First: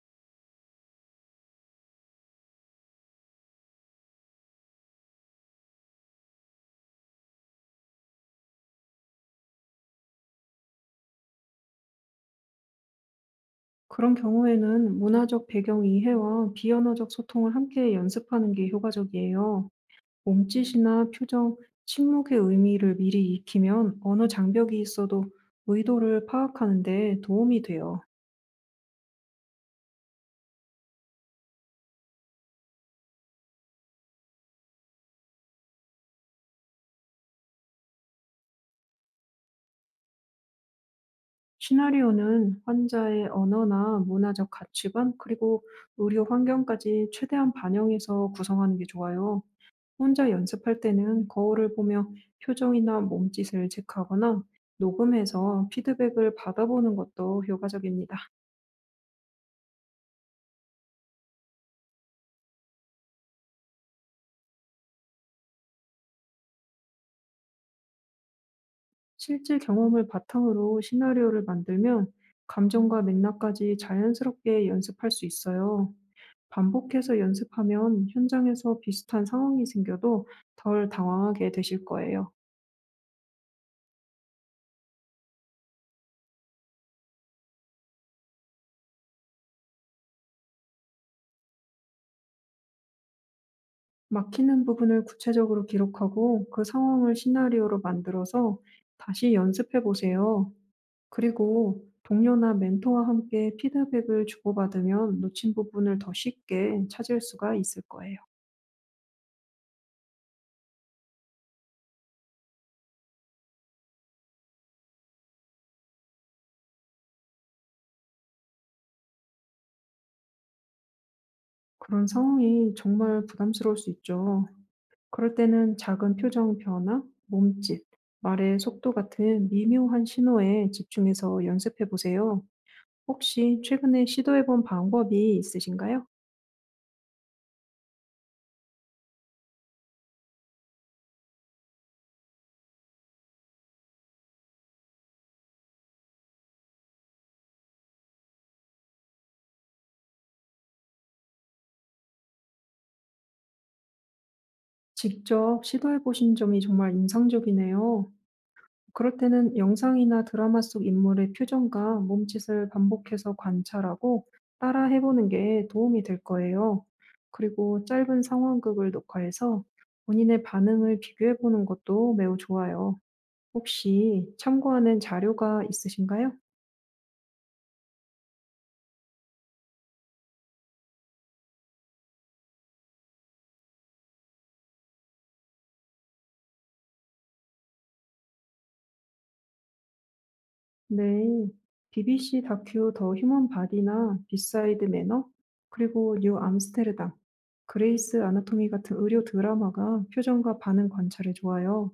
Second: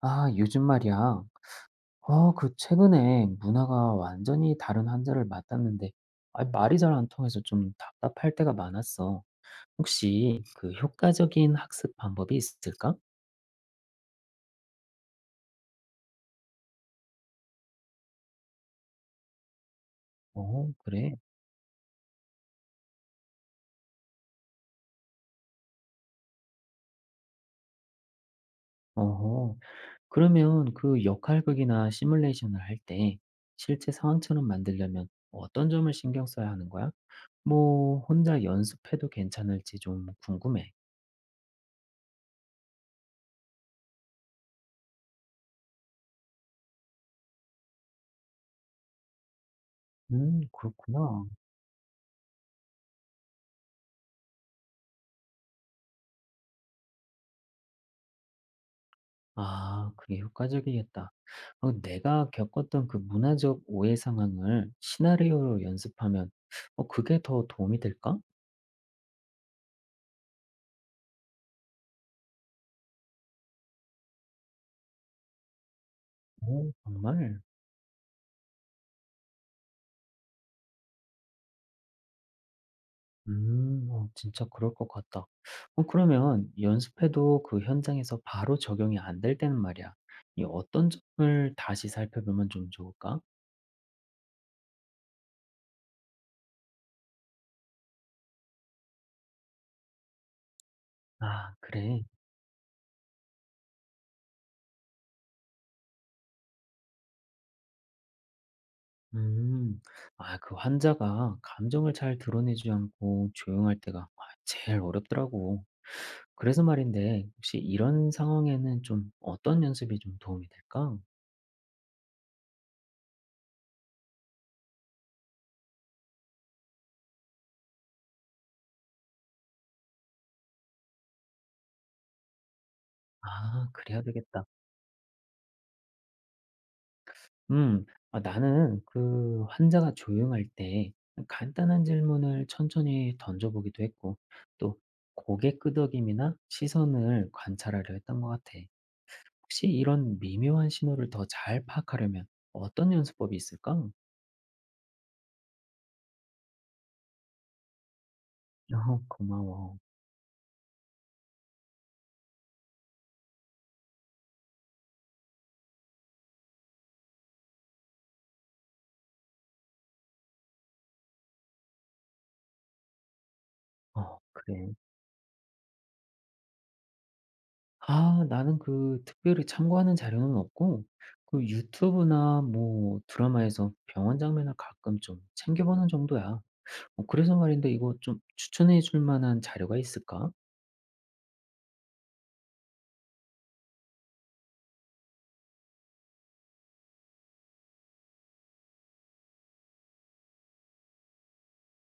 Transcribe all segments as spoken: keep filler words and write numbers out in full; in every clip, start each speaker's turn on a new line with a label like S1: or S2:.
S1: 아, 요즘 말이야. 어, 그 최근에 문화가 완전히 다른 환자를 만났는데, 아, 말이 잘 안 통해서 좀 답답할 때가 많았어. 혹시 그 효과적인 학습 방법이 있을까?
S2: 그런 경우에는 문화적 배경 이해와 비언어적 소통을 함께 연습하는 게 효과적이에요.
S1: 어,
S2: 몸짓이나
S1: 그래.
S2: 표정, 침묵의 의미를 미리 익히면 언어 장벽이 있어도 의도를 파악하는 데 도움이 돼요.
S1: 어허. 그러면 그 역할극이나 시뮬레이션을 할 때 실제 상황처럼 만들려면 어떤 점을 신경 써야 하는 거야? 뭐, 혼자 연습해도 괜찮을지 좀 궁금해.
S2: 시나리오는 환자의 언어나 문화적 가치관, 그리고 의료 환경까지 최대한 반영해서 구성하는 게 좋아요. 혼자
S1: 음,
S2: 연습할
S1: 그렇구나.
S2: 때는 거울을 보며 표정이나 몸짓을 체크하거나 녹음해서 피드백을 받아보는 것도 효과적입니다.
S1: 아, 그게 효과적이겠다. 어, 내가 겪었던 그 문화적 오해 상황을 시나리오로 연습하면, 어, 그게 더 도움이 될까?
S2: 실제 경험을 바탕으로 시나리오를 만들면 감정과 맥락까지 자연스럽게 연습할 수 있어요.
S1: 오,
S2: 반복해서
S1: 정말?
S2: 연습하면 현장에서 비슷한 상황이 생겨도 덜 당황하게 되실 거예요.
S1: 음, 어, 진짜 그럴 것 같다. 어, 그러면 연습해도 그 현장에서 바로 적용이 안 될 때는 말이야. 이 어떤 점을 다시 살펴보면 좀 좋을까?
S2: 막히는 부분을 구체적으로 기록하고 그 상황을 시나리오로 만들어서 다시 연습해 보세요.
S1: 아,
S2: 그리고
S1: 그래.
S2: 동료나 멘토와 함께 피드백을 주고받으면 놓친 부분을 더 쉽게 찾을 수가 있을 거예요.
S1: 음, 아, 그 환자가 감정을 잘 드러내지 않고 조용할 때가 아, 제일 어렵더라고. 그래서 말인데 혹시 이런 상황에는 좀 어떤 연습이 좀 도움이 될까?
S2: 그런 상황이 정말 부담스러울 수 있죠. 그럴 때는 작은 표정 변화, 몸짓, 말의 속도 같은 미묘한 신호에 집중해서 연습해 보세요. 혹시
S1: 아 그래야
S2: 최근에
S1: 되겠다.
S2: 시도해 본 방법이 있으신가요?
S1: 음. 아 나는 그 환자가 조용할 때 간단한 질문을 천천히 던져 보기도 했고 또 고개 끄덕임이나 시선을 관찰하려 했던 것 같아. 혹시 이런 미묘한 신호를 더 잘 파악하려면 어떤 연습법이 있을까?
S2: 직접 시도해 보신 점이 정말 인상적이네요.
S1: 어
S2: 그럴 때는
S1: 고마워.
S2: 영상이나 드라마 속 인물의 표정과 몸짓을 반복해서 관찰하고 따라 해보는 게 도움이 될 거예요. 그리고 짧은 상황극을 녹화해서 본인의 반응을 비교해보는 것도 매우 좋아요.
S1: 어
S2: 혹시
S1: 그래.
S2: 참고하는 자료가 있으신가요?
S1: 아 나는 그 특별히 참고하는 자료는 없고 그 유튜브나 뭐 드라마에서 병원 장면을 가끔 좀 챙겨 보는 정도야. 어 그래서 말인데 이거 좀 추천해 줄 만한 자료가 있을까?
S2: 네. 비비씨 다큐 더 휴먼 바디나 비사이드 매너, 그리고 뉴 암스테르담, 그레이스 아나토미 같은 의료 드라마가 표정과 반응 관찰에 좋아요.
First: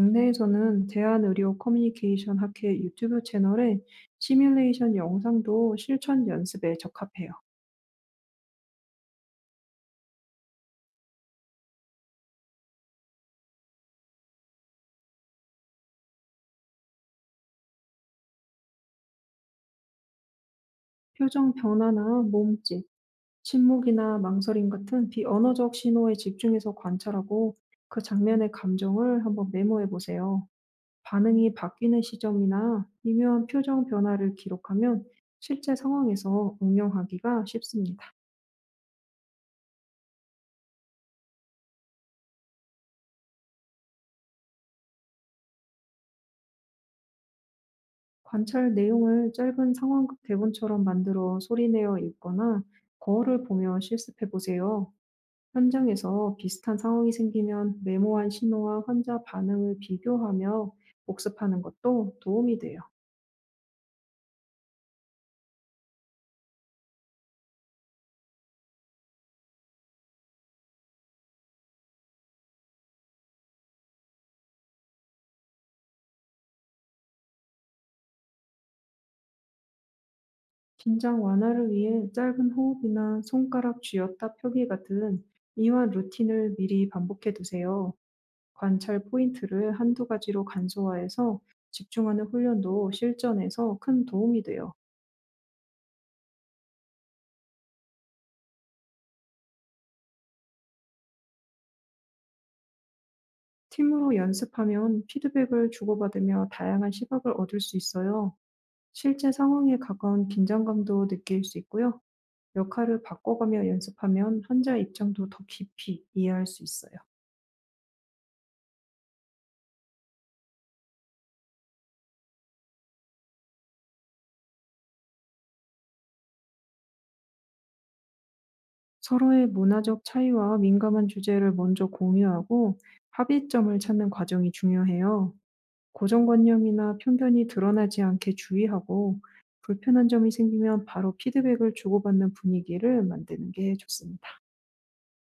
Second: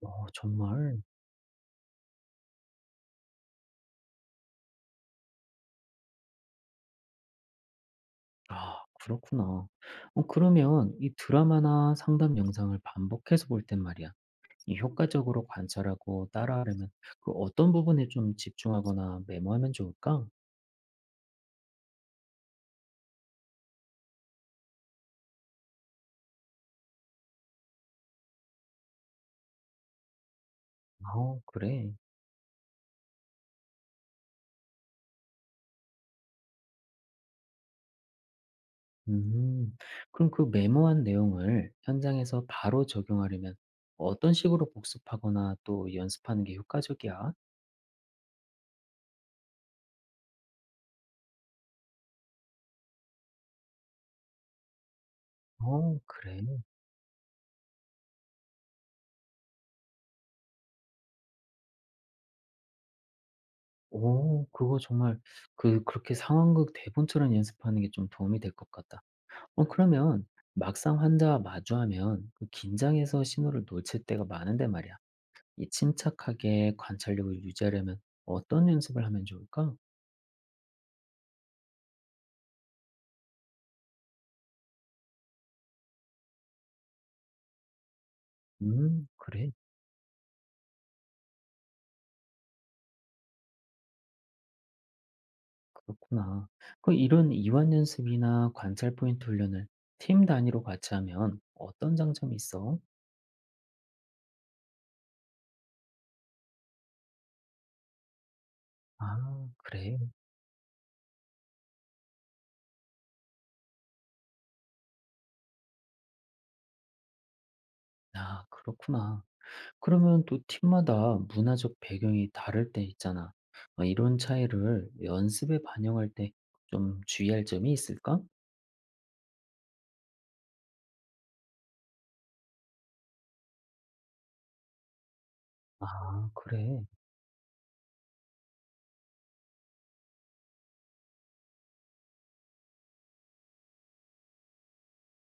S1: 어 정말?
S2: 대한의료 커뮤니케이션 학회 유튜브 채널에 시뮬레이션 영상도 실천 연습에 적합해요.
S1: 아 그렇구나. 어 그러면 이 드라마나 상담 영상을 반복해서 볼 땐 말이야. 이 효과적으로 관찰하고 따라하려면 그 어떤 부분에 좀 집중하거나 메모하면 좋을까?
S2: 표정 변화나 몸짓, 침묵이나 망설임 같은 비언어적 신호에 집중해서 관찰하고 그 장면의 감정을 한번 메모해 보세요.
S1: 어
S2: 반응이
S1: 그래.
S2: 바뀌는 시점이나 미묘한 표정 변화를 기록하면 실제 상황에서 응용하기가 쉽습니다.
S1: 음. 그럼 그 메모한 내용을 현장에서 바로 적용하려면 어떤 식으로 복습하거나 또 연습하는 게 효과적이야?
S2: 관찰 내용을 짧은 상황극 대본처럼 만들어 소리내어 읽거나 거울을 보며 실습해 보세요.
S1: 어,
S2: 현장에서
S1: 그래.
S2: 비슷한 상황이 생기면 메모한 신호와 환자 반응을 비교하며 복습하는 것도 도움이 돼요.
S1: 오, 그거 정말 그 그렇게 상황극 대본처럼 연습하는 게 좀 도움이 될 것 같다. 어, 그러면 막상 환자와 마주하면 그 긴장해서 신호를 놓칠 때가 많은데 말이야. 이 침착하게 관찰력을 유지하려면 어떤 연습을 하면 좋을까?
S2: 긴장 완화를 위해 짧은 호흡이나 손가락 쥐었다 펴기 같은 이완 루틴을 미리 반복해 두세요. 관찰
S1: 음, 그래.
S2: 포인트를 한두 가지로 간소화해서 집중하는 훈련도 실전에서 큰 도움이 돼요.
S1: 그렇구나. 그 이런 이완 연습이나 관찰 포인트 훈련을 팀 단위로 같이 하면 어떤 장점이 있어?
S2: 팀으로 연습하면 피드백을 주고받으며 다양한 시각을 얻을 수 있어요. 실제
S1: 아,
S2: 상황에
S1: 그래.
S2: 가까운 긴장감도 느낄 수 있고요. 역할을 바꿔가며 연습하면 환자 입장도 더 깊이 이해할 수 있어요.
S1: 아, 그렇구나. 그러면 또 팀마다 문화적 배경이 다를 때 있잖아. 어, 이런 차이를 연습에 반영할 때 좀 주의할 점이 있을까?
S2: 서로의 문화적 차이와 민감한 주제를 먼저 공유하고 합의점을 찾는 과정이 중요해요.
S1: 아, 그래.
S2: 고정관념이나 편견이 드러나지 않게 주의하고 불편한 점이 생기면 바로 피드백을 주고받는 분위기를 만드는 게 좋습니다.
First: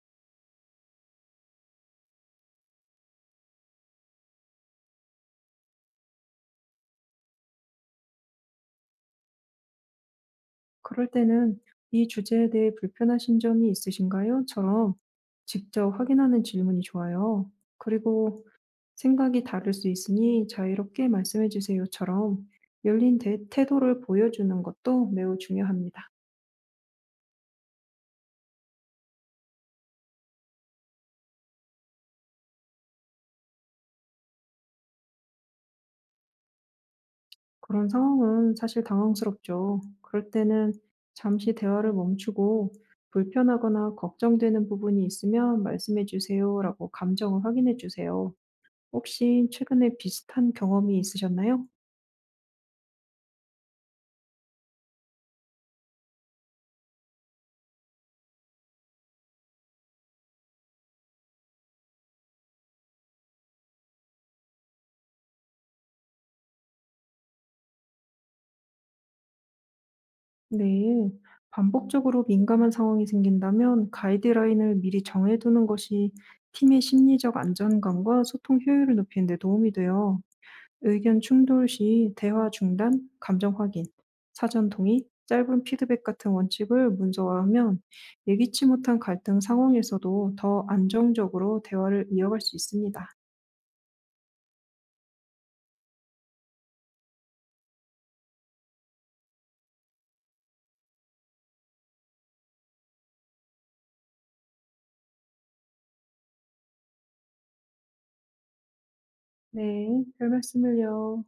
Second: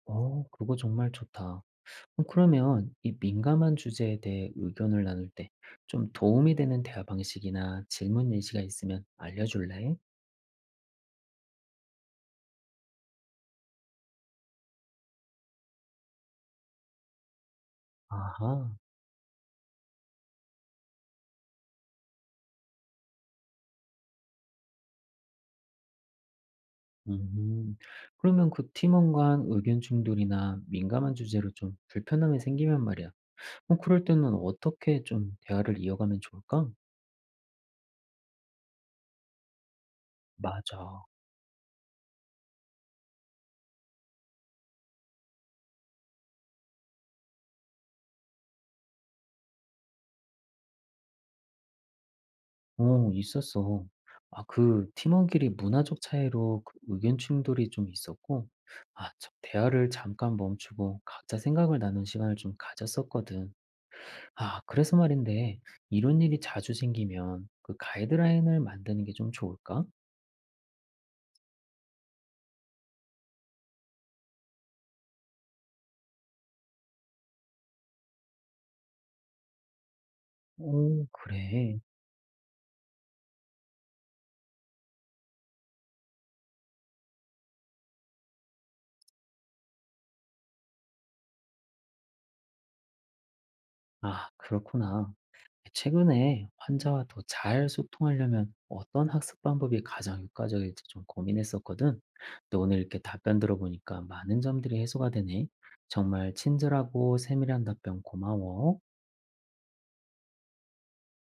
S1: 어, 그거 정말 좋다. 어, 그러면 이 민감한 주제에 대해 의견을 나눌 때 좀 도움이 되는 대화 방식이나 질문 예시가 있으면 알려줄래?
S2: 그럴 때는 "이 주제에 대해 불편하신 점이 있으신가요? 처럼 직접 확인하는 질문이 좋아요. 그리고
S1: 아하.
S2: "생각이 다를 수 있으니 자유롭게 말씀해 주세요."처럼 열린 대 태도를 보여주는 것도 매우 중요합니다.
S1: 음. 그러면 그 팀원 간 의견 충돌이나 민감한 주제로 좀 불편함이 생기면 말이야. 어 그럴 때는 어떻게 좀 대화를 이어가면 좋을까?
S2: 그런 상황은 사실 당황스럽죠. 그럴 때는
S1: 맞아.
S2: 잠시 대화를 멈추고 "불편하거나 걱정되는 부분이 있으면 말씀해 주세요."라고 감정을 확인해 주세요. 혹시 최근에 비슷한 경험이 있으셨나요?
S1: 어, 있었어. 아, 그 팀원끼리 문화적 차이로 그 의견 충돌이 좀 있었고, 아, 참, 대화를 잠깐 멈추고 각자 생각을 나눈 시간을 좀 가졌었거든. 아, 그래서 말인데, 이런 일이 자주 생기면 그 가이드라인을 만드는 게 좀 좋을까?
S2: 네, 반복적으로 민감한 상황이 생긴다면 가이드라인을 미리 정해두는 것이 팀의 심리적 안정감과 소통 효율을 높이는 데 도움이 돼요.
S1: 오,
S2: 의견 충돌
S1: 그래.
S2: 시 대화 중단, 감정 확인, 사전 동의, 짧은 피드백 같은 원칙을 문서화하면 예기치 못한 갈등 상황에서도 더 안정적으로 대화를 이어갈 수 있습니다.
S1: 아, 그렇구나. 최근에 환자와 더 잘 소통하려면 어떤 학습 방법이 가장 효과적일지 좀 고민했었거든. 근데 오늘 이렇게 답변 들어보니까 많은 점들이 해소가 되네. 정말 친절하고 세밀한 답변 고마워.
S2: 네, 별 말씀을요.